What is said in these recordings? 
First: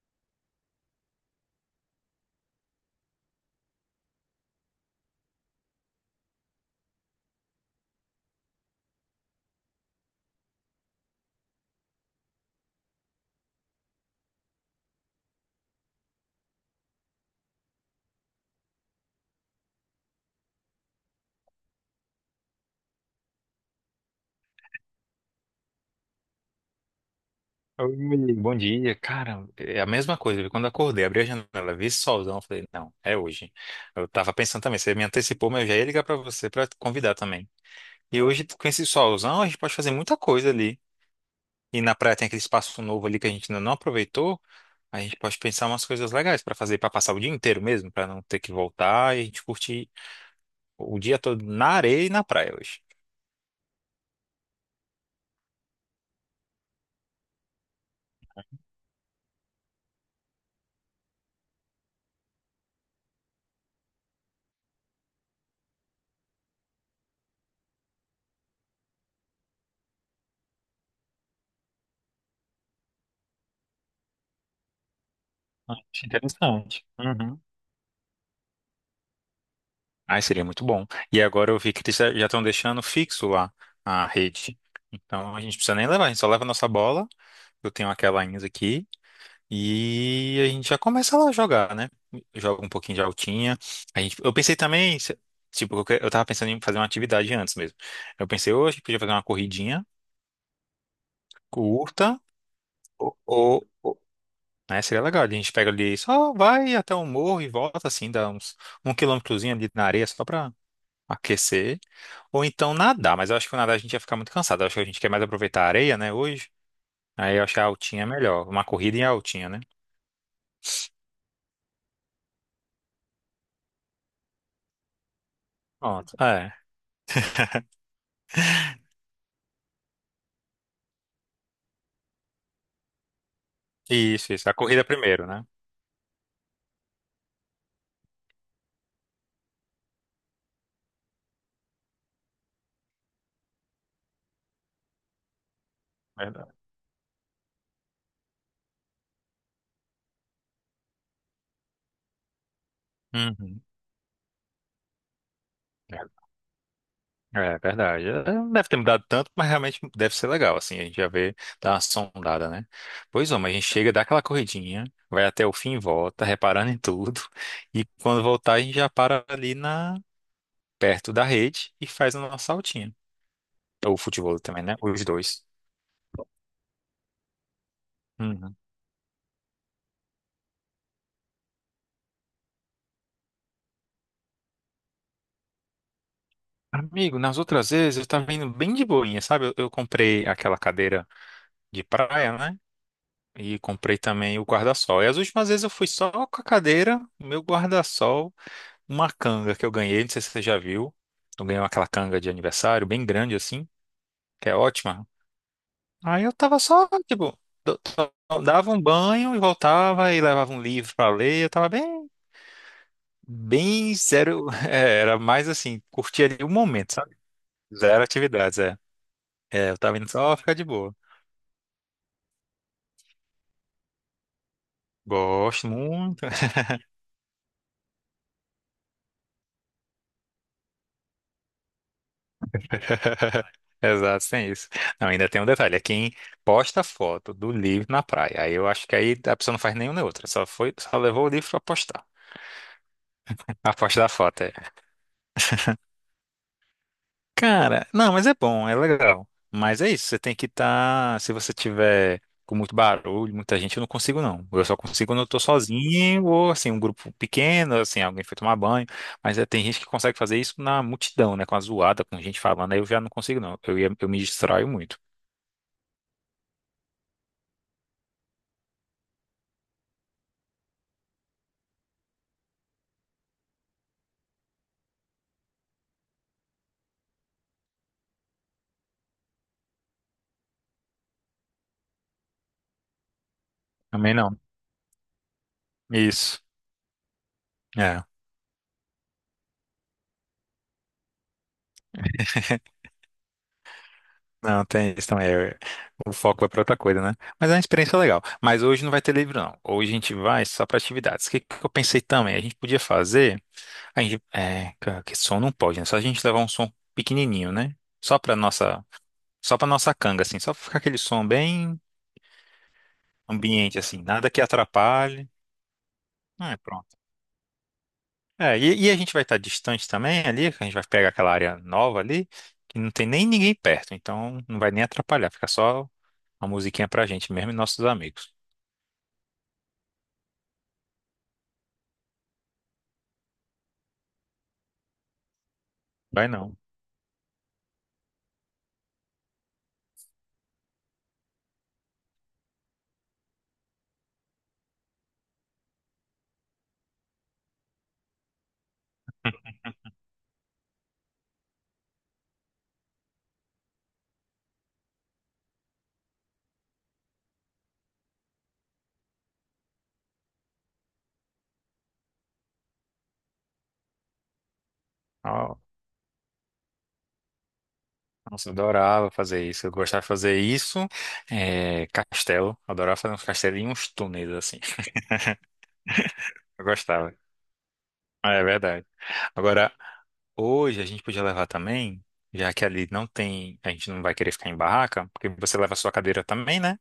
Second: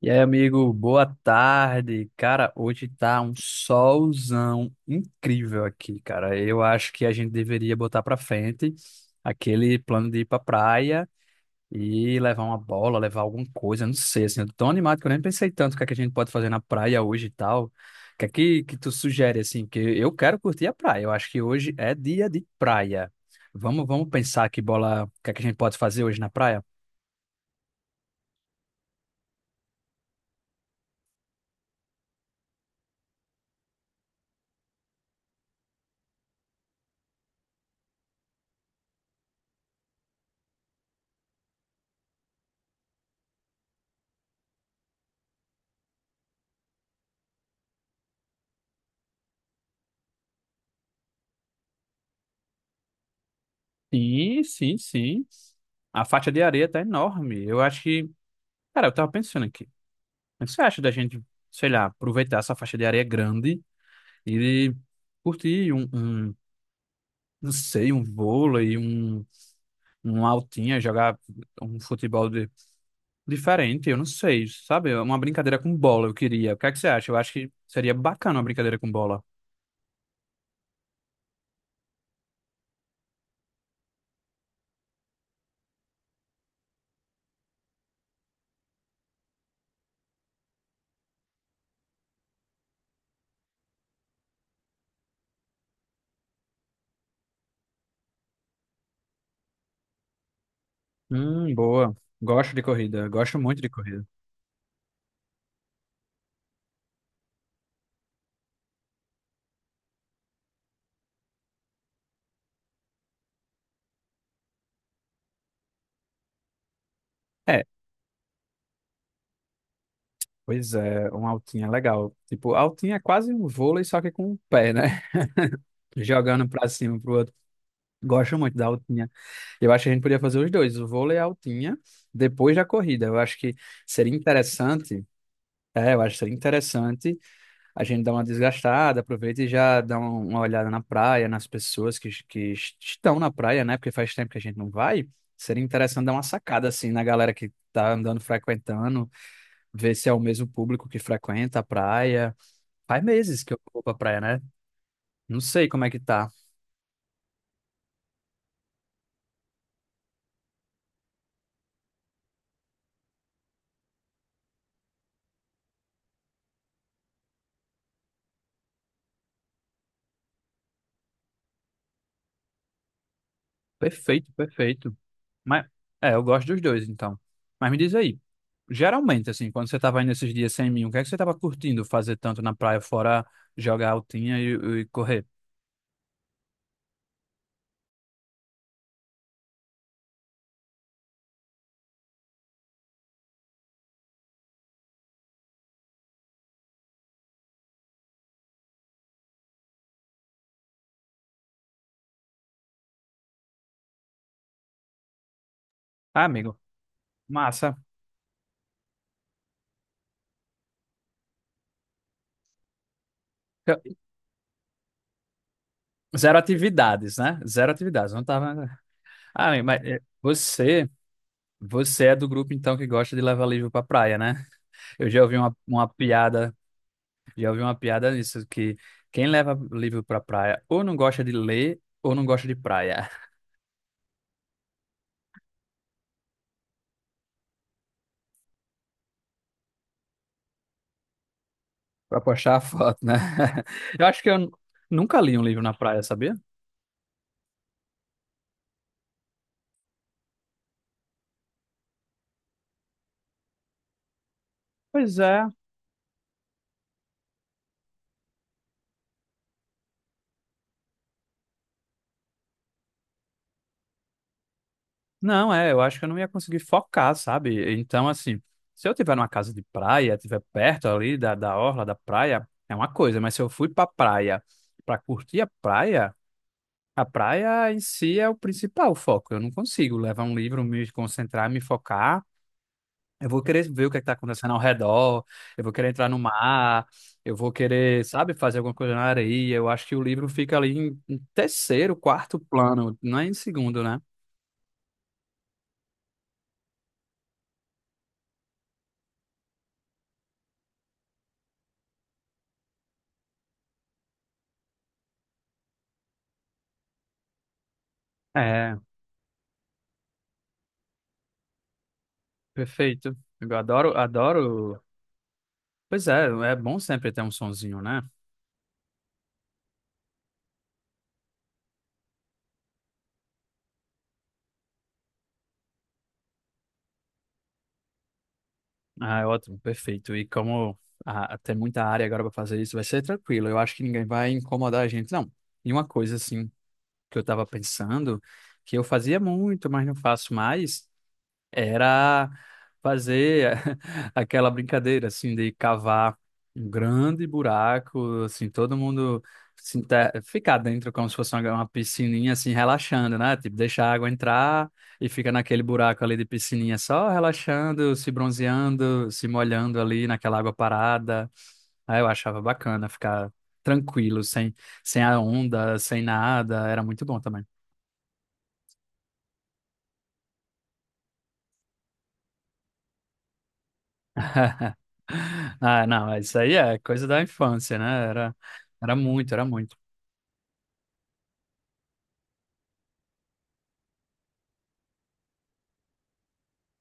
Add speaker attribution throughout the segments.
Speaker 1: E aí, amigo, boa tarde. Cara, hoje tá um solzão incrível aqui, cara. Eu acho que a gente deveria botar pra frente aquele plano de ir pra praia e levar uma bola, levar alguma coisa, não sei, assim, eu tô tão animado que eu nem pensei tanto o que é que a gente pode fazer na praia hoje e tal. O que é que tu sugere, assim, porque eu quero curtir a praia. Eu acho que hoje é dia de praia. Vamos pensar que bola, o que é que a gente pode fazer hoje na praia?
Speaker 2: Oi, bom dia. Cara, é a mesma coisa, viu? Quando eu acordei, abri a janela, vi esse solzão, falei, não, é hoje. Eu tava pensando também, você me antecipou, mas eu já ia ligar pra você pra te convidar também. E hoje, com esse solzão, a gente pode fazer muita coisa ali. E na praia tem aquele espaço novo ali que a gente ainda não aproveitou. A gente pode pensar umas coisas legais pra fazer, pra passar o dia inteiro mesmo, pra não ter que voltar e a gente curtir o dia todo na areia e na praia hoje.
Speaker 1: Sim, sim, sim. A faixa de areia tá enorme. Eu acho que. Cara, eu tava pensando aqui. O que você acha da gente, sei lá, aproveitar essa faixa de areia grande e curtir não sei, um altinha, jogar um futebol de- diferente? Eu não sei, sabe? É uma brincadeira com
Speaker 2: Acho
Speaker 1: bola eu queria. O que é que
Speaker 2: interessante.
Speaker 1: você acha? Eu acho que seria bacana uma brincadeira com bola.
Speaker 2: Ai, seria muito bom. E agora eu vi que eles já estão deixando fixo lá a rede. Então a gente não precisa nem levar, a gente só leva a nossa bola. Eu tenho aquela ainda aqui. E a gente já começa lá a jogar, né? Joga um pouquinho de altinha. A gente, eu pensei também, tipo, eu tava pensando em fazer uma atividade antes mesmo. Eu pensei, hoje a gente podia fazer uma corridinha
Speaker 1: Boa.
Speaker 2: curta,
Speaker 1: Gosto de corrida.
Speaker 2: ou,
Speaker 1: Gosto muito de
Speaker 2: ou, ou-
Speaker 1: corrida.
Speaker 2: né? Seria legal. A gente pega ali, só vai até o morro e volta assim, dá uns um quilômetrozinho ali na areia, só pra aquecer, ou então nadar, mas eu acho que o nadar a gente ia ficar muito cansado. Eu acho que a gente quer mais aproveitar a areia, né, hoje. Aí eu acho que a altinha é melhor, uma corrida em altinha, né?
Speaker 1: Pois é, uma altinha legal. Tipo, altinha é quase um vôlei, só que com o pé, né?
Speaker 2: Pronto.
Speaker 1: Jogando
Speaker 2: É.
Speaker 1: pra cima, um pro outro. Gosto muito da altinha. Eu acho que a gente podia fazer os dois, o vôlei e a altinha, depois da corrida. Eu acho que seria
Speaker 2: Isso, isso. A corrida
Speaker 1: interessante,
Speaker 2: primeiro, né?
Speaker 1: é, eu acho que seria interessante a gente dar uma desgastada, aproveita e já dá uma olhada na praia, nas pessoas que estão na praia, né? Porque faz tempo que a gente não vai. Seria interessante dar uma
Speaker 2: Verdade.
Speaker 1: sacada, assim, na galera que tá andando, frequentando, ver se é o mesmo público que frequenta a praia. Faz meses que eu
Speaker 2: Uhum.
Speaker 1: vou pra praia, né? Não sei como é que
Speaker 2: É,
Speaker 1: tá.
Speaker 2: é verdade. É, não deve ter mudado tanto, mas realmente deve ser legal, assim, a gente já vê, dá uma sondada, né? Pois é, mas a gente chega, dá aquela corridinha, vai até o fim e volta, reparando em tudo, e quando voltar a gente já para ali na, perto da rede e faz a nossa altinha. Ou
Speaker 1: Perfeito,
Speaker 2: futebol também, né?
Speaker 1: perfeito.
Speaker 2: Os dois.
Speaker 1: Mas, é, eu gosto dos dois, então. Mas me diz aí,
Speaker 2: Uhum.
Speaker 1: geralmente, assim, quando você tava indo esses dias sem mim, o que é que você tava curtindo fazer tanto na praia, fora jogar e correr?
Speaker 2: Amigo, nas outras vezes eu tava indo bem de boinha, sabe? Eu comprei aquela cadeira de praia, né? E comprei também o guarda-sol. E as últimas vezes eu fui só com a cadeira, meu guarda-sol, uma canga que eu ganhei, não sei se você já viu. Eu ganhei aquela canga de aniversário, bem grande assim, que é ótima.
Speaker 1: Ah,
Speaker 2: Aí eu
Speaker 1: amigo,
Speaker 2: tava só, tipo,
Speaker 1: massa.
Speaker 2: só dava um banho e voltava e levava um livro pra ler. Eu tava bem,
Speaker 1: Eu-
Speaker 2: bem zero. É, era mais assim, curtia
Speaker 1: Zero
Speaker 2: ali o momento, sabe?
Speaker 1: atividades, né? Zero
Speaker 2: Zero
Speaker 1: atividades, não tava...
Speaker 2: atividades, é.
Speaker 1: né? Ah, amigo,
Speaker 2: É, eu
Speaker 1: mas
Speaker 2: tava
Speaker 1: é,
Speaker 2: indo só ficar de
Speaker 1: você...
Speaker 2: boa.
Speaker 1: Você é do grupo, então, que gosta de levar livro pra praia, né? Eu já ouvi uma,
Speaker 2: Gosto
Speaker 1: uma
Speaker 2: muito.
Speaker 1: piada. Já ouvi uma piada nisso, que quem leva livro pra praia ou não gosta de ler ou não gosta de praia.
Speaker 2: Exato, sem isso. Não, ainda tem um detalhe, é quem posta foto do livro na praia. Aí eu acho que aí a pessoa não faz nenhum nem outra, só foi, só levou o livro pra postar.
Speaker 1: Pra postar a foto, né?
Speaker 2: A parte
Speaker 1: Eu
Speaker 2: da
Speaker 1: acho que
Speaker 2: foto, é.
Speaker 1: nunca li um livro na praia, sabia?
Speaker 2: Cara, não, mas é bom, é legal. Mas é isso, você tem que estar. Se você tiver com muito barulho, muita gente, eu não consigo não. Eu só consigo
Speaker 1: Pois
Speaker 2: quando eu tô
Speaker 1: é.
Speaker 2: sozinho ou assim, um grupo pequeno, assim, alguém foi tomar banho. Mas é, tem gente que consegue fazer isso na multidão, né? Com a zoada, com gente falando, aí eu já não consigo não. Eu me distraio muito.
Speaker 1: Não, é, eu acho que eu não ia conseguir focar, sabe? Então, assim, se eu tiver numa casa de praia, tiver perto ali da orla da praia, é uma coisa, mas se eu fui pra praia pra curtir a praia em si é o principal foco. Eu não consigo levar um livro, me concentrar, me focar. Eu vou querer ver o que está
Speaker 2: Também não.
Speaker 1: acontecendo ao redor, eu vou querer entrar no
Speaker 2: Isso.
Speaker 1: mar, eu vou
Speaker 2: É.
Speaker 1: querer, sabe, fazer alguma coisa na areia. Eu acho que o livro fica ali em terceiro, quarto plano, não é em segundo, né?
Speaker 2: Não, tem isso também. É, o foco vai pra outra coisa, né? Mas é uma experiência legal. Mas hoje não vai ter livro, não. Hoje a gente vai só para atividades. O que que eu pensei também? A gente podia fazer. A gente, que som não pode, né? Só a gente levar um som pequenininho, né? Só pra
Speaker 1: É,
Speaker 2: nossa, só pra nossa canga, assim. Só pra ficar aquele som bem
Speaker 1: perfeito. Eu
Speaker 2: ambiente,
Speaker 1: adoro,
Speaker 2: assim. Nada que
Speaker 1: adoro.
Speaker 2: atrapalhe.
Speaker 1: Pois é,
Speaker 2: Ah,
Speaker 1: é
Speaker 2: é,
Speaker 1: bom
Speaker 2: pronto.
Speaker 1: sempre ter um sonzinho, né?
Speaker 2: É, e a gente vai estar distante também ali, que a gente vai pegar aquela área nova ali, que não tem nem ninguém perto. Então não vai nem atrapalhar. Fica só uma musiquinha pra gente mesmo e nossos amigos.
Speaker 1: Ah, é ótimo, perfeito. E como ah, tem muita área agora para fazer isso, vai ser tranquilo. Eu acho que ninguém vai incomodar a gente, não. E uma coisa,
Speaker 2: Vai
Speaker 1: assim,
Speaker 2: não.
Speaker 1: que eu estava pensando, que eu fazia muito, mas não faço mais, era fazer aquela brincadeira assim de cavar um grande buraco, assim, todo mundo se inter- ficar dentro como se fosse uma piscininha assim relaxando, né? Tipo, deixar a água entrar e fica naquele buraco ali de piscininha só relaxando, se bronzeando, se molhando ali naquela água parada. Aí eu achava bacana ficar tranquilo, sem a
Speaker 2: Ó,
Speaker 1: onda, sem nada, era muito bom também.
Speaker 2: nossa, eu adorava fazer isso. Eu gostava de fazer isso. É, castelo. Adorava fazer uns castelinhos, uns túneis, assim.
Speaker 1: Ah, não, isso aí
Speaker 2: Eu
Speaker 1: é coisa
Speaker 2: gostava.
Speaker 1: da infância, né?
Speaker 2: Ah,
Speaker 1: Era,
Speaker 2: é verdade.
Speaker 1: era muito, era
Speaker 2: Agora,
Speaker 1: muito.
Speaker 2: hoje a gente podia levar também, já que ali não tem, a gente não vai querer ficar em barraca, porque você leva a sua cadeira também, né?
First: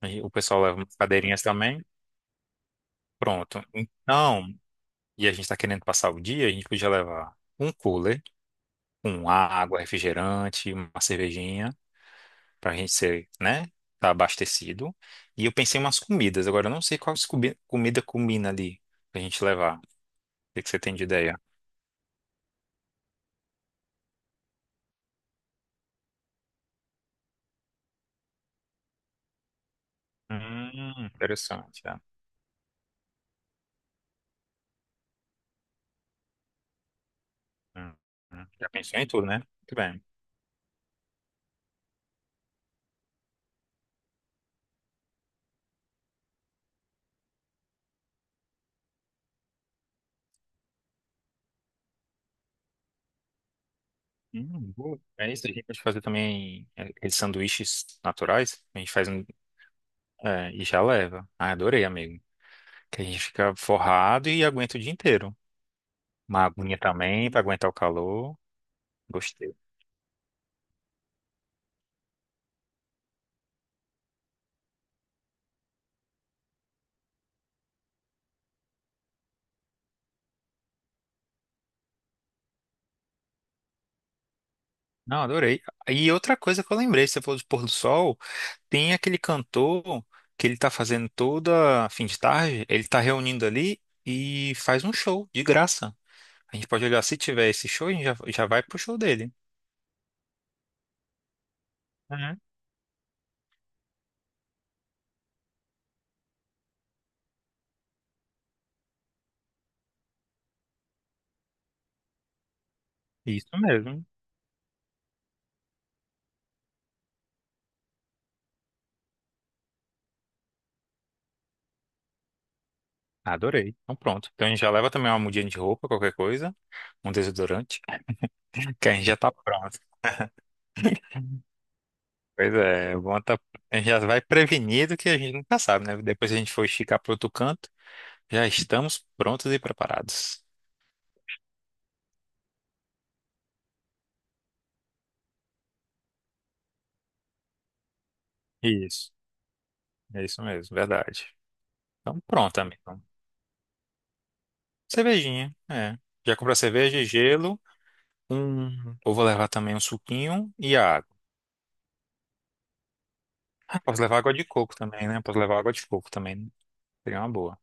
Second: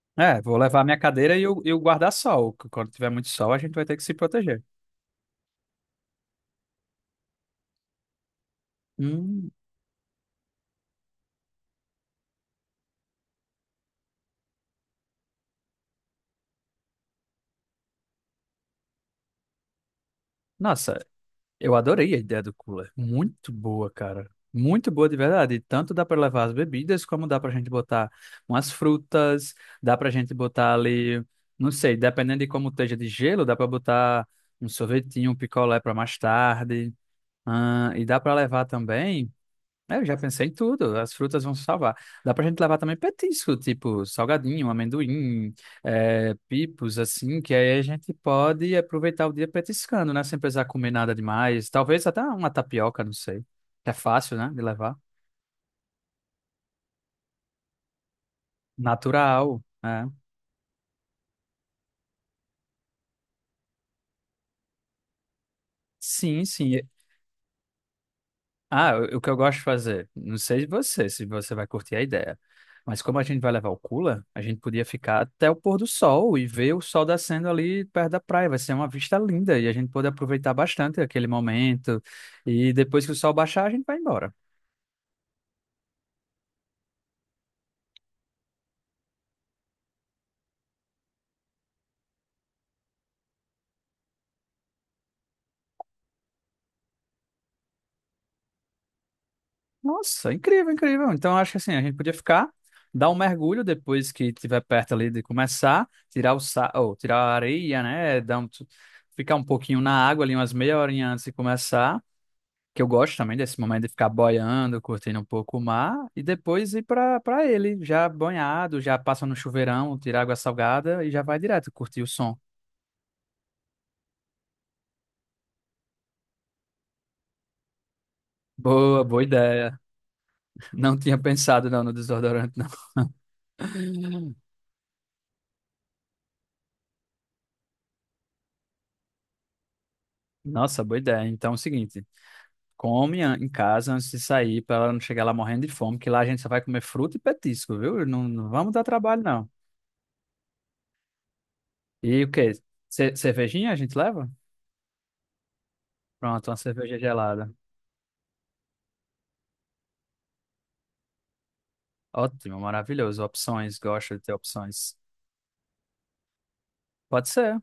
Speaker 2: Aí o
Speaker 1: É, vou
Speaker 2: pessoal leva
Speaker 1: levar
Speaker 2: umas
Speaker 1: minha cadeira
Speaker 2: cadeirinhas
Speaker 1: e o
Speaker 2: também.
Speaker 1: guarda-sol. Que Quando tiver muito sol, a
Speaker 2: Pronto.
Speaker 1: gente vai ter que se
Speaker 2: Então,
Speaker 1: proteger.
Speaker 2: e a gente tá querendo passar o dia, a gente podia levar um cooler, com
Speaker 1: Hum,
Speaker 2: água, refrigerante, uma cervejinha, pra gente ser, né? Tá abastecido. E eu pensei em umas comidas. Agora, eu não sei qual comida combina ali pra gente levar. O que que você tem de
Speaker 1: nossa,
Speaker 2: ideia?
Speaker 1: eu adorei a ideia do cooler. Muito boa, cara. Muito boa de verdade. E Tanto dá para levar as bebidas, como dá pra gente botar umas frutas, dá pra gente botar ali, não
Speaker 2: Interessante.
Speaker 1: sei,
Speaker 2: É.
Speaker 1: dependendo de como esteja de gelo, dá pra botar um sorvetinho, um picolé pra mais tarde. Ah,
Speaker 2: Hum,
Speaker 1: e dá pra
Speaker 2: hum.
Speaker 1: levar
Speaker 2: Já pensou em tudo,
Speaker 1: também.
Speaker 2: né? Muito
Speaker 1: É,
Speaker 2: bem.
Speaker 1: eu já pensei em tudo, as frutas vão salvar. Dá pra gente levar também petisco, tipo salgadinho, amendoim, pipos, assim, que aí a gente pode aproveitar o dia petiscando, né? Sem precisar comer nada demais. Talvez até uma tapioca, não sei. É fácil, né? De levar.
Speaker 2: Boa. É isso, a gente pode fazer também, aqueles sanduíches naturais. A gente faz um,
Speaker 1: Natural, né?
Speaker 2: e já leva. Ah, adorei, amigo. Que a gente fica forrado e aguenta o dia inteiro.
Speaker 1: Sim,
Speaker 2: Uma
Speaker 1: sim.
Speaker 2: aguinha também para aguentar o calor.
Speaker 1: Ah, o que eu
Speaker 2: Gostei.
Speaker 1: gosto de fazer, não sei você, se você vai curtir a ideia, mas como a gente vai levar o cooler, a gente podia ficar até o pôr do sol e ver o sol descendo ali perto da praia. Vai ser uma vista linda e a gente pode aproveitar bastante aquele momento. E depois que o sol baixar, a gente vai embora.
Speaker 2: Não, adorei. E outra coisa que eu lembrei, você falou de pôr do sol, tem aquele cantor que ele tá fazendo toda fim de tarde, ele tá reunindo ali e faz um show de graça. A gente pode olhar, se tiver esse show, a gente já, já vai pro show dele.
Speaker 1: Nossa, incrível, incrível. Então acho que assim, a gente podia ficar, dar um mergulho depois que tiver perto ali de começar, ou tirar a areia, né? Dar um... Ficar um pouquinho na água ali, umas meia horinha antes de começar, que eu gosto também
Speaker 2: Isso
Speaker 1: desse momento de
Speaker 2: mesmo.
Speaker 1: ficar boiando, curtindo um pouco o mar e depois ir para ele, já banhado, já passa no chuveirão, tira água salgada e já vai direto curtir o som.
Speaker 2: Adorei. Então pronto. Então a gente já leva também uma mudinha de roupa, qualquer coisa, um desodorante, que a
Speaker 1: Boa,
Speaker 2: gente já
Speaker 1: boa
Speaker 2: tá
Speaker 1: ideia.
Speaker 2: pronto.
Speaker 1: Não tinha pensado não no
Speaker 2: Pois
Speaker 1: desodorante não.
Speaker 2: é, bom, tá, a gente já vai prevenido que a gente nunca sabe, né? Depois se a gente for esticar para outro canto, já estamos prontos e preparados.
Speaker 1: Nossa, boa ideia. Então é o seguinte, em casa antes de sair para ela não chegar lá morrendo de fome, que lá a gente só vai comer fruta e petisco, viu? Não, não vamos dar
Speaker 2: Isso,
Speaker 1: trabalho não.
Speaker 2: é isso mesmo, verdade. Então
Speaker 1: E o quê?
Speaker 2: pronto, amigo.
Speaker 1: Cervejinha a gente leva?
Speaker 2: Cervejinha, é. Já
Speaker 1: Pronto,
Speaker 2: comprou
Speaker 1: uma
Speaker 2: a
Speaker 1: cerveja
Speaker 2: cerveja,
Speaker 1: gelada.
Speaker 2: gelo, um. Eu vou levar também um suquinho e a água.
Speaker 1: Ótimo, maravilhoso. Opções,
Speaker 2: Ah, posso
Speaker 1: gosto
Speaker 2: levar
Speaker 1: de ter
Speaker 2: água de coco
Speaker 1: opções.
Speaker 2: também, né? Posso levar água de coco também, né? Seria
Speaker 1: Pode
Speaker 2: uma boa.
Speaker 1: ser.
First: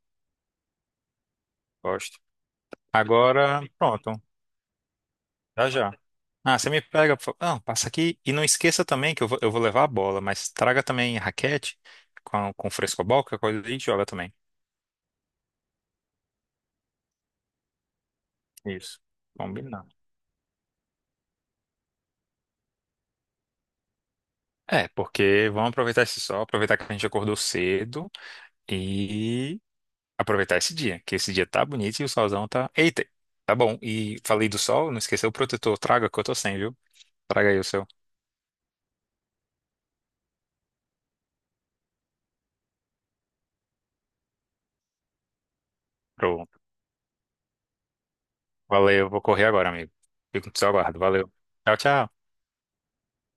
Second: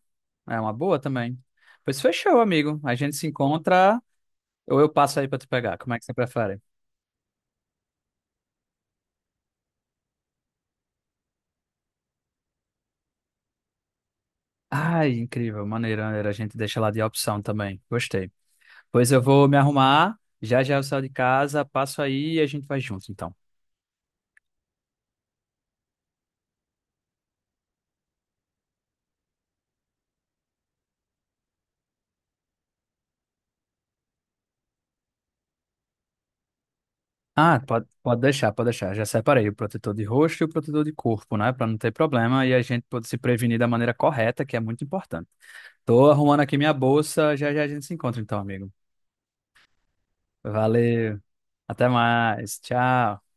Speaker 1: É uma boa também. Pois
Speaker 2: Gosto.
Speaker 1: fechou, amigo. A gente se
Speaker 2: Agora,
Speaker 1: encontra
Speaker 2: pronto.
Speaker 1: ou eu passo aí pra te
Speaker 2: Já
Speaker 1: pegar.
Speaker 2: já.
Speaker 1: Como é que você
Speaker 2: Ah,
Speaker 1: prefere?
Speaker 2: você me pega, por favor. Não, passa aqui. E não esqueça também que eu vou levar a bola, mas traga também raquete com frescobol, que é coisa a gente joga também.
Speaker 1: Ai, incrível. Maneira, maneira. A gente deixa lá de opção também. Gostei.
Speaker 2: Isso.
Speaker 1: Pois eu vou me
Speaker 2: Combinado.
Speaker 1: arrumar. Já já eu saio de casa, passo aí e a gente vai junto, então.
Speaker 2: É, porque vamos aproveitar esse sol, aproveitar que a gente acordou cedo e aproveitar esse dia, que esse dia tá bonito e o solzão tá. Eita, tá bom. E falei do sol, não esqueceu o protetor. Traga que eu tô sem, viu? Traga
Speaker 1: Ah,
Speaker 2: aí o seu.
Speaker 1: pode, pode deixar, pode deixar. Já separei o protetor de rosto e o protetor de corpo, né? Pra não ter problema e a gente pode se prevenir da maneira correta, que é muito importante. Tô arrumando aqui
Speaker 2: Pronto.
Speaker 1: minha bolsa. Já já a gente se encontra, então, amigo.
Speaker 2: Valeu, vou correr agora, amigo. Fico no seu aguardo.
Speaker 1: Valeu.
Speaker 2: Valeu. Tchau,
Speaker 1: Até
Speaker 2: tchau.
Speaker 1: mais. Tchau.